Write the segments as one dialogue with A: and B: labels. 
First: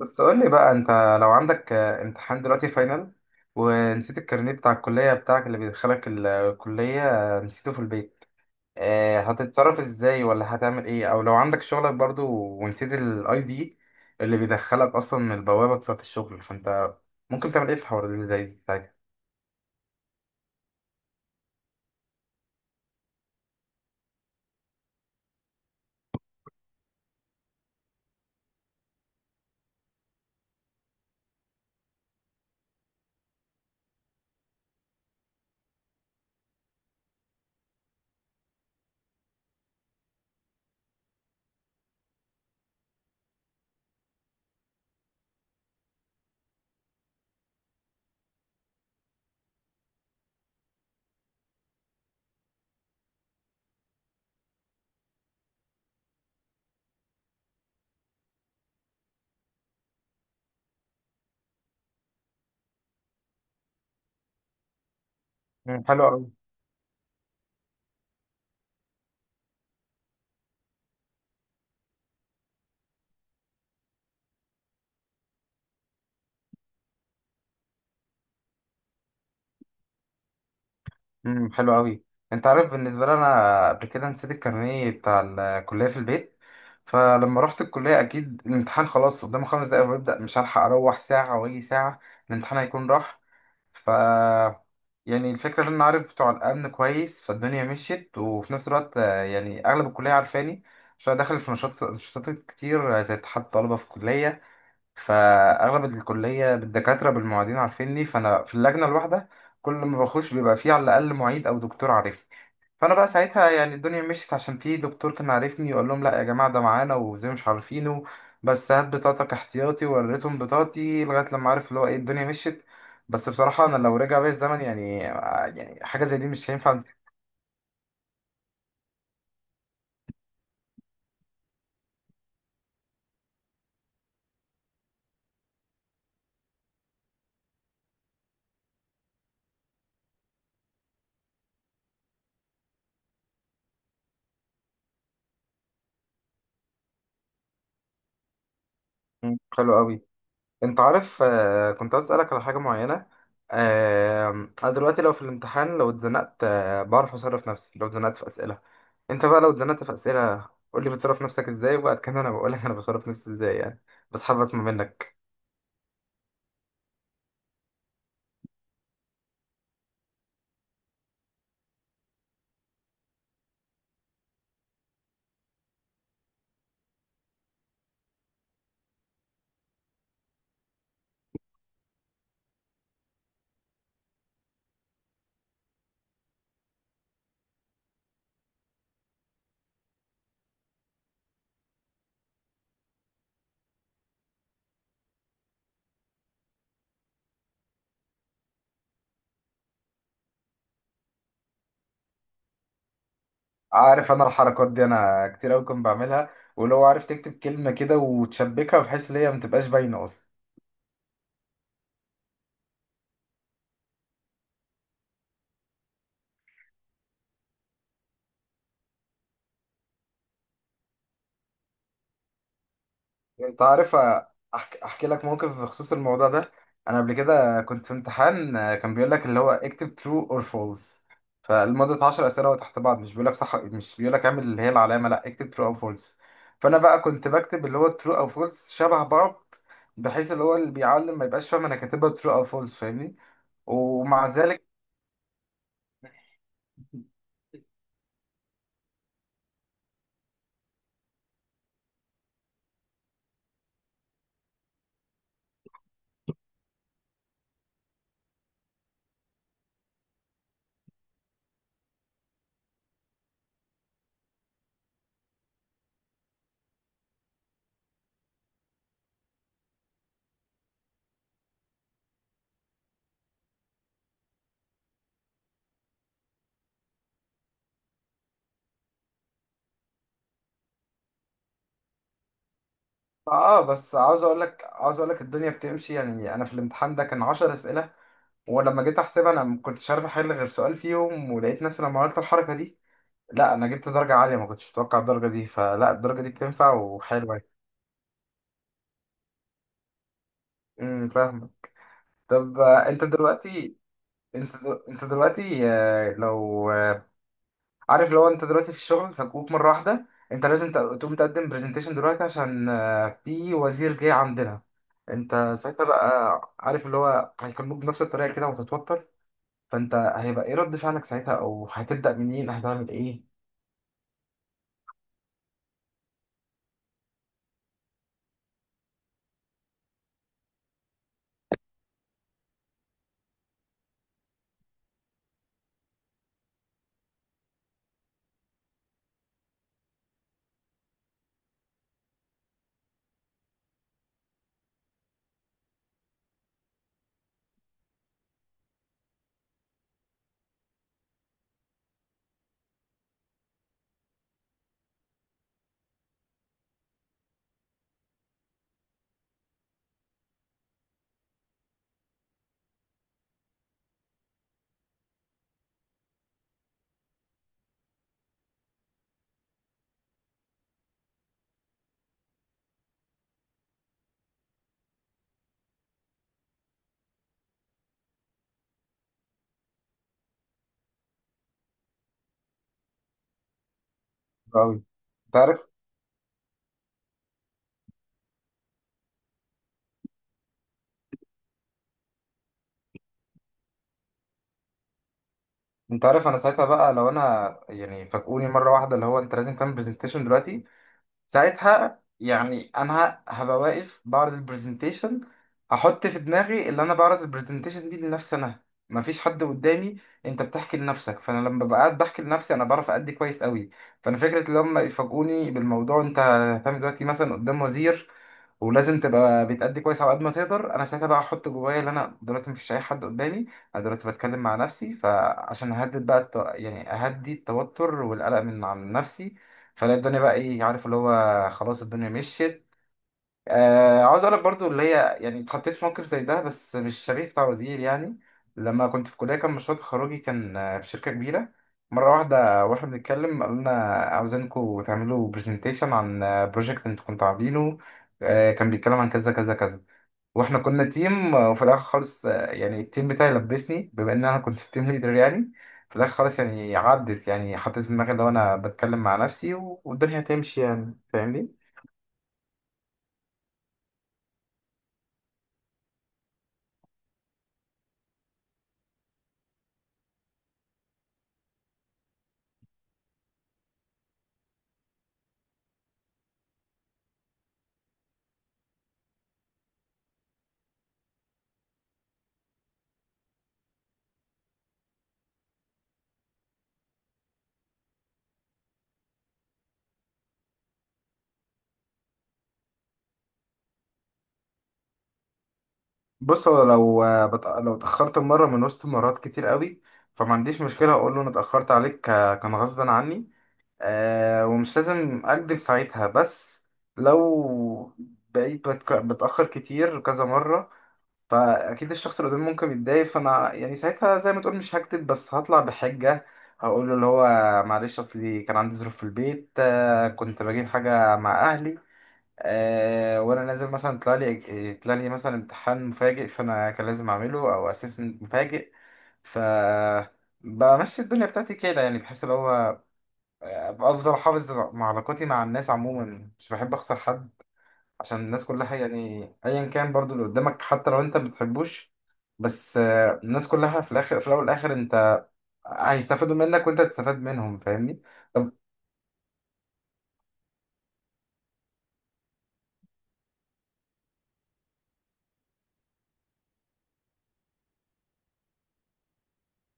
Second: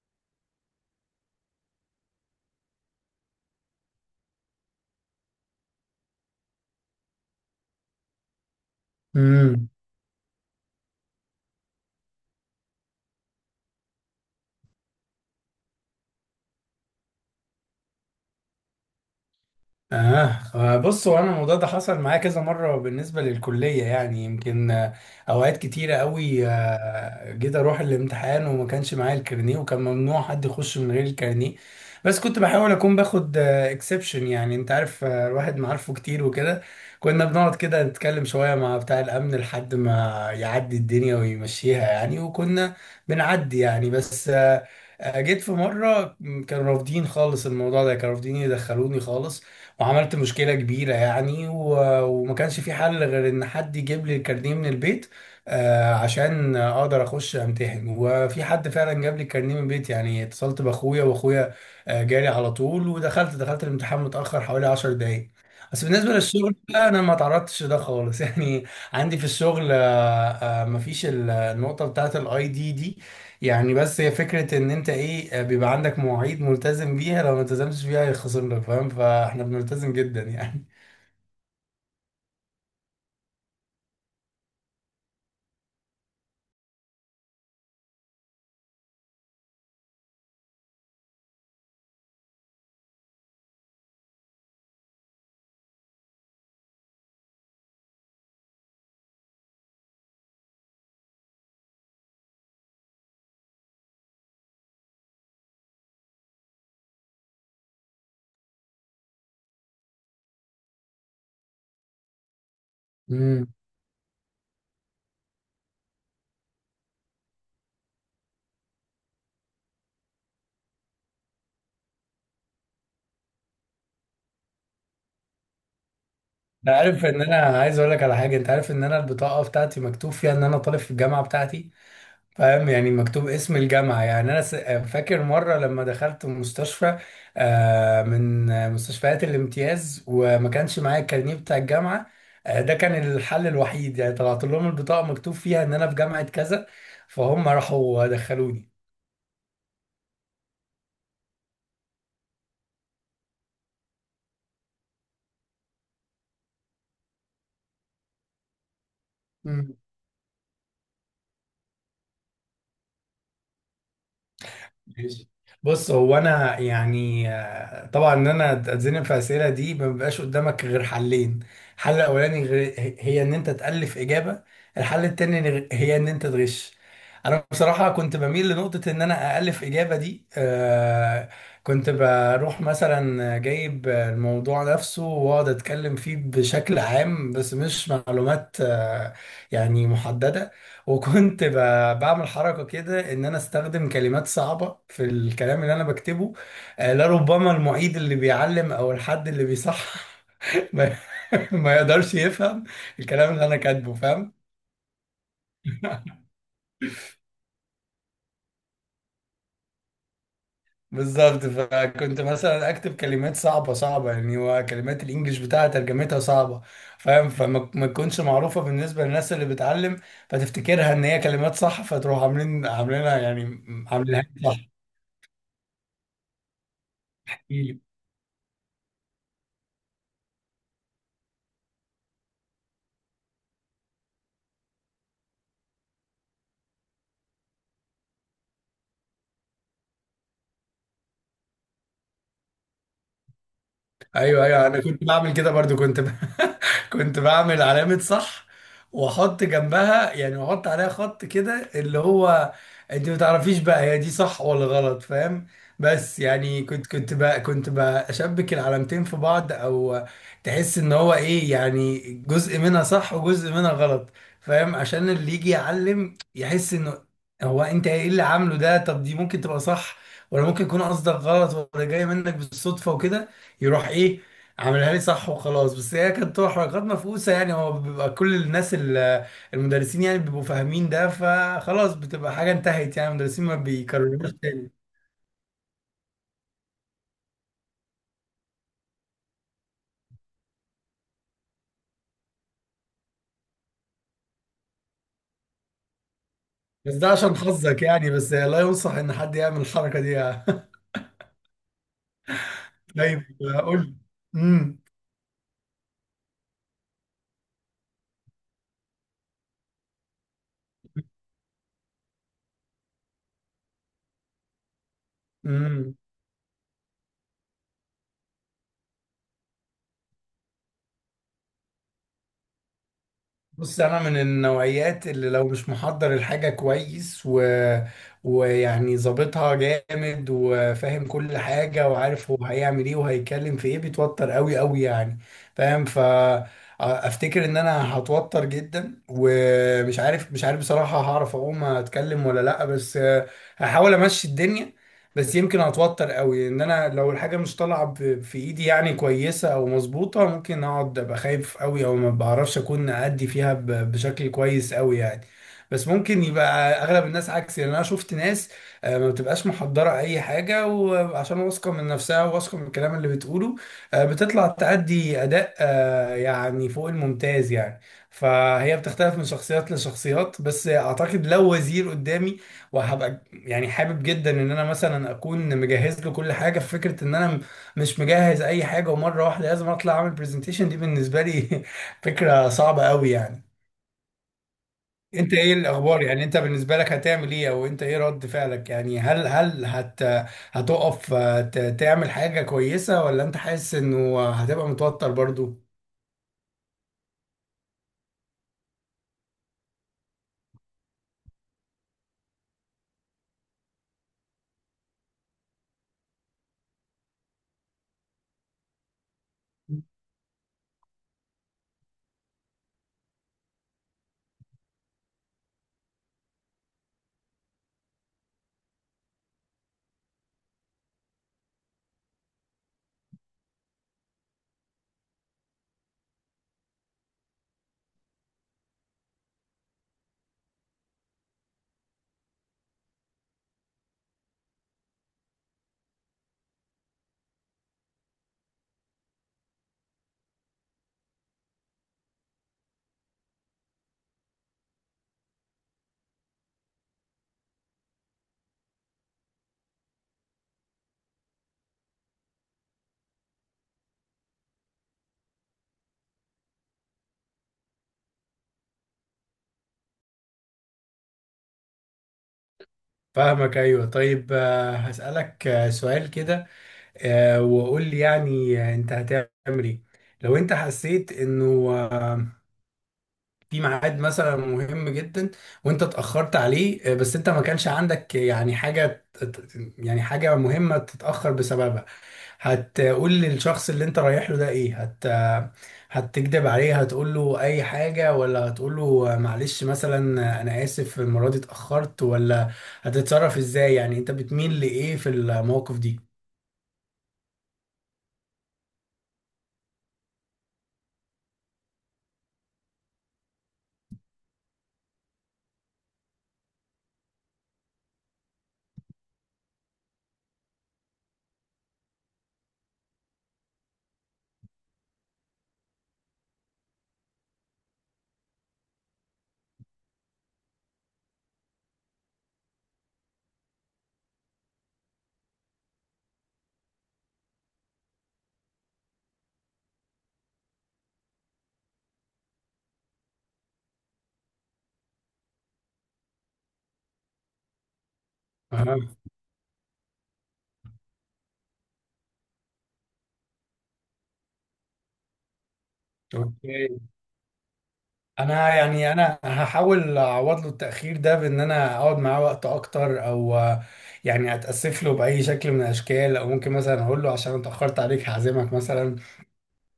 A: بس قول لي بقى انت لو عندك امتحان دلوقتي فاينل ونسيت الكارنيه بتاع الكلية بتاعك اللي بيدخلك الكلية. نسيته في البيت.
B: امم
A: هتتصرف ازاي ولا هتعمل ايه او لو عندك شغلك برضو ونسيت الاي دي اللي بيدخلك اصلا من البوابة بتاعة الشغل، فانت ممكن تعمل ايه في الحوار اللي زي ده ساعتها؟
B: اه بص، هو انا الموضوع ده حصل معايا كذا مره بالنسبه للكليه. يعني يمكن اوقات كتيره قوي، جيت اروح الامتحان وما كانش معايا الكارنيه، وكان ممنوع حد يخش من غير الكارنيه. بس كنت بحاول اكون باخد اكسبشن، يعني انت عارف، الواحد معارفه كتير وكده. كنا بنقعد كده نتكلم شويه مع بتاع الامن لحد ما يعدي الدنيا ويمشيها يعني، وكنا بنعدي يعني. بس آه، آه، جيت في مرة كانوا رافضين خالص الموضوع ده، كانوا رافضين يدخلوني خالص، وعملت مشكلة كبيرة يعني، وما كانش في حل غير ان حد يجيب لي الكارنيه من البيت، عشان اقدر اخش امتحن. وفي حد فعلا جاب لي الكارنيه من البيت، يعني اتصلت باخويا، واخويا جالي على طول، ودخلت الامتحان متأخر حوالي 10 دقايق.
A: مم،
B: بس
A: حلو
B: بالنسبة
A: قوي.
B: للشغل بقى، انا ما تعرضتش ده خالص يعني. عندي في الشغل مفيش النقطة بتاعت الاي دي دي، يعني. بس هي فكرة ان انت ايه، بيبقى عندك مواعيد ملتزم بيها، لو ما التزمتش بيها هيخصم لك، فاهم؟ فاحنا بنلتزم جدا يعني.
A: امم، حلو قوي. انت عارف بالنسبه لي انا قبل كده نسيت الكارنيه بتاع الكليه في البيت، فلما رحت الكليه اكيد الامتحان خلاص قدامه خمس دقايق ويبدا، مش هلحق اروح ساعه واجي ساعه، الامتحان هيكون راح. ف، يعني الفكره ان انا عارف بتوع الامن كويس فالدنيا مشيت، وفي نفس الوقت يعني اغلب الكليه عارفاني عشان أنا داخل في نشاط نشاطات كتير، زي اتحاد الطلبه في الكليه. فاغلب الكليه بالدكاتره بالمعيدين عارفيني، فانا في اللجنه الواحده كل ما بخش بيبقى فيه على الاقل معيد او دكتور عارفني. فانا بقى
B: امم،
A: ساعتها يعني الدنيا مشيت عشان في دكتور كان عارفني يقول لهم لا يا جماعه ده معانا وزي مش عارفينه، بس هات بطاقتك احتياطي، ووريتهم بطاقتي لغايه لما عارف اللي هو ايه الدنيا مشيت. بس بصراحه انا لو رجع بيا الزمن يعني يعني حاجه زي دي مش
B: انت
A: هينفع.
B: عارف ان انا عايز اقول لك على حاجة؟ انت عارف ان انا البطاقة بتاعتي مكتوب فيها ان انا طالب في الجامعة بتاعتي، فاهم؟ يعني مكتوب اسم الجامعة. يعني انا فاكر مرة لما دخلت مستشفى، من مستشفيات الامتياز، وما كانش معايا الكارنيه بتاع الجامعة. ده كان الحل الوحيد، يعني طلعت لهم البطاقة مكتوب فيها ان انا في جامعة كذا، فهم راحوا دخلوني.
A: مم. حلو قوي. انت عارف، كنت عايز اسالك على حاجه معينه. آه، انا دلوقتي لو في الامتحان لو اتزنقت، بعرف اصرف نفسي لو اتزنقت في اسئله. انت بقى لو
B: مم.
A: اتزنقت في اسئله قول لي بتصرف نفسك ازاي، وبعد كده انا بقول لك انا بصرف نفسي ازاي يعني، بس حابب اسمع منك.
B: ماشي. بص، هو انا يعني، طبعا ان انا اتزنق في الاسئله دي ما بيبقاش قدامك غير حلين. الحل الاولاني هي ان انت تالف اجابه. الحل التاني هي ان انت تغش. انا بصراحه كنت بميل لنقطه ان انا الف اجابه دي. كنت بروح مثلا جايب الموضوع نفسه واقعد اتكلم فيه بشكل عام، بس مش معلومات يعني محدده. وكنت بعمل حركة كده، إن أنا أستخدم كلمات صعبة في الكلام اللي أنا بكتبه، لربما المعيد اللي بيعلم أو الحد اللي بيصحح ما ما يقدرش يفهم الكلام اللي أنا كاتبه،
A: عارف انا
B: فاهم؟
A: الحركات دي انا كتير قوي كنت بعملها، ولو عارف تكتب كلمه كده وتشبكها بحيث ان هي ما تبقاش باينه اصلا.
B: بالظبط. فكنت مثلا أكتب كلمات صعبة صعبة يعني، وكلمات الإنجليش بتاعها ترجمتها صعبة، فاهم؟ فما ما تكونش معروفة بالنسبة للناس اللي بتعلم، فتفتكرها إن هي كلمات صح، فتروح عاملينها يعني
A: انت عارف
B: عاملينها صح.
A: احكي لك موقف بخصوص الموضوع ده. انا قبل كده كنت في امتحان، كان بيقول لك اللي هو اكتب true or false فلمدة 10 اسئله تحت بعض، مش بيقول لك صح مش بيقول لك اعمل اللي هي العلامه، لا اكتب true او false. فانا بقى كنت بكتب اللي هو true او false شبه بعض بحيث اللي هو اللي بيعلم ما يبقاش فاهم انا كاتبها true او false، فاهمني؟ ومع
B: ايوه،
A: ذلك،
B: ايوه، انا كنت بعمل كده برضو. كنت بعمل علامة صح، واحط جنبها يعني، واحط عليها خط كده، اللي هو انت ما تعرفيش بقى هي دي صح ولا غلط، فاهم؟ بس يعني كنت بشبك العلامتين في بعض، او تحس ان هو ايه يعني، جزء منها صح وجزء منها غلط، فاهم؟ عشان اللي يجي يعلم يحس انه، هو انت ايه اللي عامله ده؟ طب دي ممكن تبقى صح، ولا ممكن يكون قصدك غلط، ولا جاي منك بالصدفة وكده. يروح ايه، عملها لي صح وخلاص. بس هي كانت تبقى حركات مفقوسه يعني، هو بيبقى كل الناس المدرسين يعني بيبقوا فاهمين ده، فخلاص بتبقى حاجه انتهت، يعني المدرسين ما
A: اه بس عاوز
B: بيكرروش
A: اقول لك
B: تاني.
A: عاوز اقول لك الدنيا بتمشي يعني. انا في الامتحان ده كان 10 اسئله ولما جيت احسبها انا ما كنتش عارف احل غير سؤال فيهم، ولقيت نفسي لما عملت الحركه دي، لا انا جبت درجه عاليه، ما كنتش متوقع الدرجه دي، فلا الدرجه دي بتنفع
B: بس ده
A: وحلوه
B: عشان
A: يعني.
B: حظك يعني، بس لا ينصح ان حد يعمل الحركه دي يعني.
A: امم، فاهم. طب انت
B: طيب
A: دلوقتي،
B: قول.
A: انت دلوقتي لو عارف لو انت دلوقتي في الشغل فجوك مره واحده، انت لازم تقوم تقدم برزنتيشن دلوقتي عشان في وزير جاي عندنا. انت ساعتها
B: امم،
A: بقى عارف اللي هو هيكلموك بنفس الطريقه كده وتتوتر، فانت هيبقى ايه رد فعلك ساعتها او هتبدا منين هتعمل ايه؟
B: بص انا من النوعيات اللي لو مش محضر الحاجه كويس و... ويعني ظابطها جامد وفاهم كل حاجه وعارف هو هيعمل ايه وهيتكلم في ايه، بيتوتر قوي قوي يعني، فاهم؟ ف افتكر ان انا هتوتر جدا، ومش عارف، مش عارف بصراحه هعرف اقوم اتكلم ولا لا، بس هحاول امشي الدنيا. بس يمكن اتوتر قوي، ان انا لو الحاجه مش طالعه في ايدي يعني كويسه او مظبوطه، ممكن اقعد ابقى خايف قوي، او ما بعرفش اكون ادي فيها بشكل كويس قوي يعني. بس ممكن يبقى اغلب الناس عكسي، لان انا شفت ناس ما بتبقاش محضره اي حاجه، وعشان واثقه من نفسها وواثقه من الكلام اللي بتقوله، بتطلع تأدي اداء يعني فوق الممتاز يعني. فهي بتختلف من شخصيات لشخصيات. بس اعتقد لو وزير قدامي، وهبقى يعني حابب جدا ان انا مثلا اكون مجهز له كل حاجه، في فكره ان انا مش مجهز اي حاجه ومره واحده لازم اطلع اعمل برزنتيشن، دي بالنسبه لي فكره صعبه قوي يعني.
A: قوي.
B: انت
A: انت
B: ايه
A: عارف
B: الاخبار يعني؟ انت بالنسبه لك هتعمل ايه، او انت ايه رد فعلك يعني؟ هل هل هت هتقف تعمل حاجه كويسه، ولا انت حاسس انه هتبقى متوتر برضو؟
A: انت عارف انا ساعتها بقى لو انا يعني فاجئوني مره واحده اللي هو انت لازم تعمل برزنتيشن دلوقتي، ساعتها يعني انا هبقى واقف بعرض البرزنتيشن، احط في دماغي اللي انا بعرض البرزنتيشن دي لنفسي انا، مفيش حد قدامي. انت بتحكي لنفسك، فانا لما ببقى قاعد بحكي لنفسي انا بعرف ادي كويس قوي. فانا فكره اللي هم يفاجئوني بالموضوع انت هتعمل دلوقتي مثلا قدام وزير ولازم تبقى بتأدي كويس على قد ما تقدر، انا ساعتها بقى احط جوايا ان انا دلوقتي مفيش اي حد قدامي، انا دلوقتي بتكلم مع نفسي، فعشان اهدد بقى يعني اهدي التوتر والقلق من عن نفسي، فلا الدنيا بقى ايه، عارف اللي هو خلاص الدنيا مشيت. آه، عاوز اقول لك برضو اللي هي يعني اتحطيت في موقف زي ده بس مش شبيه بتاع وزير يعني. لما كنت في كليه كان مشروع تخرجي كان في شركه كبيره، مره واحده واحنا بنتكلم قال لنا عاوزينكم تعملوا برزنتيشن عن بروجكت انتوا كنتوا عاملينه. آه كان بيتكلم عن كذا كذا كذا، واحنا كنا تيم، وفي الاخر خالص يعني التيم بتاعي لبسني بما ان انا كنت التيم ليدر يعني. في الاخر خالص يعني عدت يعني، حطيت في دماغي لو انا بتكلم مع نفسي والدنيا هتمشي يعني، فاهمني؟
B: فاهمك. ايوه. طيب هسألك سؤال كده، وقول لي يعني، انت هتعمل ايه لو انت حسيت انه في ميعاد مثلا مهم جدا، وانت اتأخرت عليه، بس انت ما كانش عندك يعني يعني حاجة مهمة تتأخر بسببها؟ هتقول للشخص اللي انت رايح له ده ايه؟ هتكدب عليه، هتقول له اي حاجة، ولا هتقول له معلش مثلا، انا اسف المرة دي اتأخرت، ولا هتتصرف ازاي يعني؟ انت بتميل لايه في المواقف دي؟
A: بص هو لو لو اتأخرت مرة من وسط مرات كتير قوي، فما عنديش مشكلة أقول له أنا اتأخرت عليك كان غصبا عني. آه ومش لازم أكدب ساعتها، بس لو بقيت بتأخر كتير كذا مرة فأكيد الشخص اللي قدامي ممكن يتضايق، فأنا يعني ساعتها زي ما تقول مش هكدب بس هطلع بحجة. هقول له اللي هو معلش أصلي كان عندي ظروف في البيت، آه كنت بجيب حاجة مع أهلي، آه وانا نازل مثلا طلع لي مثلا امتحان مفاجئ فانا كان لازم اعمله او اسسمنت مفاجئ. ف بمشي الدنيا بتاعتي كده يعني، بحس اللي هو أبقى افضل احافظ مع علاقاتي مع الناس عموما، مش بحب اخسر حد عشان الناس كلها
B: اه،
A: يعني، ايا كان برضو اللي قدامك حتى لو انت ما بتحبوش. بس الناس كلها في الاخر في الاول والاخر انت هيستفادوا منك وانت
B: اوكي.
A: تستفاد منهم، فاهمني؟
B: انا
A: طب.
B: يعني، انا هحاول اعوض له التاخير ده بان انا اقعد معاه وقت اكتر، او يعني اتاسف له باي شكل من الاشكال، او ممكن مثلا اقول له عشان اتاخرت عليك هعزمك مثلا.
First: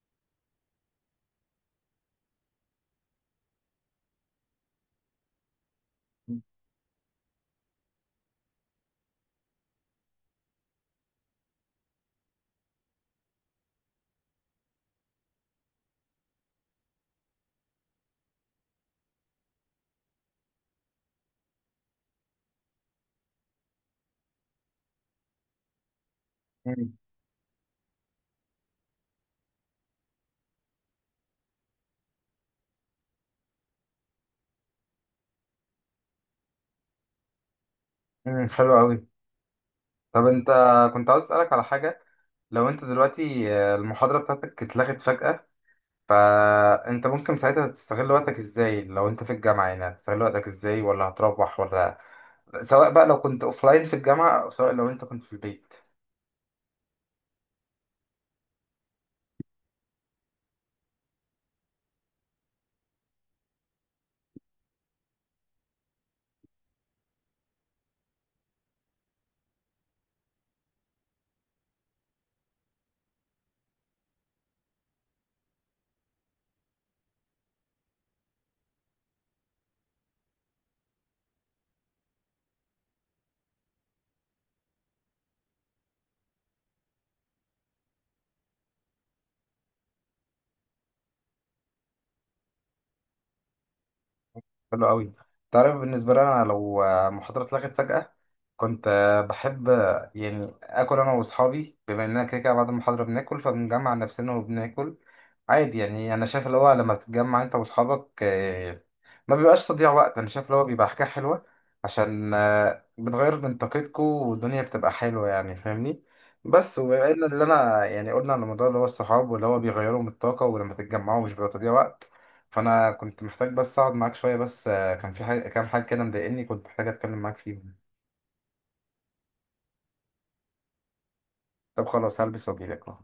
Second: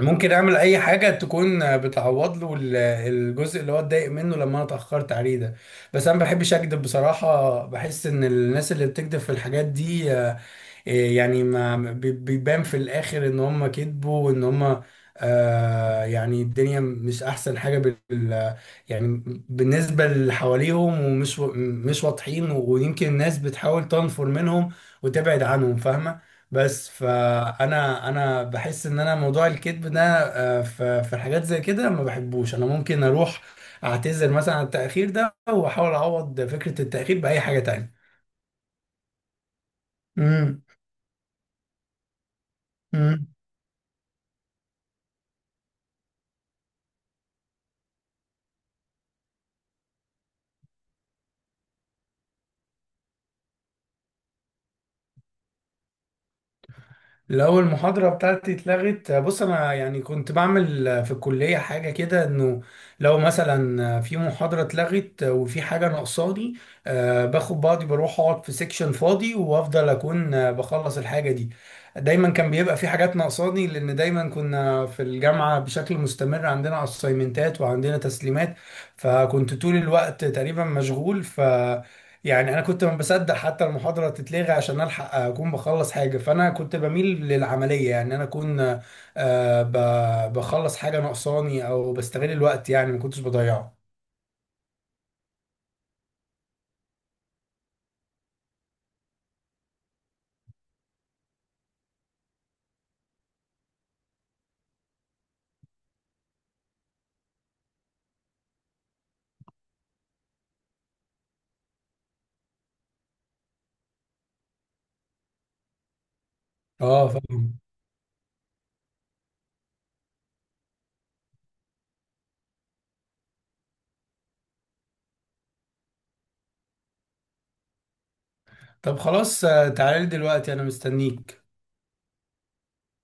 B: ممكن اعمل اي حاجه تكون بتعوض له الجزء اللي هو اتضايق منه لما انا اتاخرت عليه ده. بس انا ما بحبش اكذب بصراحه، بحس ان الناس اللي بتكذب في الحاجات دي إيه يعني، ما بي- بيبان في الاخر ان هم كذبوا، وان هم آه يعني الدنيا مش احسن حاجه يعني بالنسبه اللي حواليهم، ومش مش واضحين، ويمكن الناس بتحاول تنفر منهم وتبعد عنهم، فاهمه؟ بس
A: مم،
B: فانا انا بحس ان انا موضوع الكذب ده في حاجات زي كده ما بحبوش. انا ممكن اروح اعتذر مثلا عن التاخير ده، واحاول اعوض فكره التاخير باي حاجه تانية.
A: مم، حلو قوي. طب انت كنت عاوز اسالك على حاجه، لو انت
B: امم.
A: دلوقتي المحاضرة بتاعتك اتلغت فجأة، فانت ممكن ساعتها تستغل وقتك ازاي؟ لو انت في الجامعة يعني هتستغل وقتك ازاي ولا هتروح؟ ولا سواء بقى لو كنت اوفلاين في الجامعة او سواء لو انت كنت في البيت.
B: لو المحاضرة بتاعتي اتلغت، بص أنا يعني كنت بعمل في الكلية حاجة كده، إنه لو مثلا في محاضرة اتلغت وفي حاجة ناقصاني، باخد بعضي بروح أقعد في سيكشن فاضي، وأفضل أكون بخلص الحاجة دي. دايما كان بيبقى في حاجات ناقصاني، لأن دايما كنا في الجامعة بشكل مستمر عندنا أسايمنتات وعندنا تسليمات، فكنت طول الوقت تقريبا مشغول. ف يعني انا كنت ما بصدق حتى المحاضره تتلغي عشان الحق اكون بخلص حاجه. فانا كنت بميل للعمليه، يعني انا اكون آه، بخلص حاجه ناقصاني، او بستغل الوقت يعني ما كنتش بضيعه.
A: حلو قوي. تعرف بالنسبة لي انا لو محاضرة اتلغت فجأة كنت بحب يعني اكل انا واصحابي، بما اننا كده كده بعد المحاضرة بناكل، فبنجمع نفسنا وبناكل عادي يعني. انا شايف اللي هو لما تتجمع انت واصحابك ما بيبقاش تضييع وقت، انا شايف اللي هو بيبقى حاجه حلوه عشان بتغير من طاقتكم والدنيا بتبقى حلوه يعني، فاهمني؟ بس
B: اه،
A: وبما ان اللي
B: فاهم.
A: انا يعني قلنا على الموضوع اللي هو الصحاب واللي هو بيغيروا من الطاقه ولما تتجمعوا مش بيبقى تضييع وقت، فانا كنت محتاج بس اقعد معاك شويه، بس كان في حاجه كام حاجه كده مضايقني كنت محتاج اتكلم معاك فيهم.
B: طب خلاص، تعالى لي دلوقتي انا مستنيك.
A: طب خلاص، هلبس واجيلك أهو.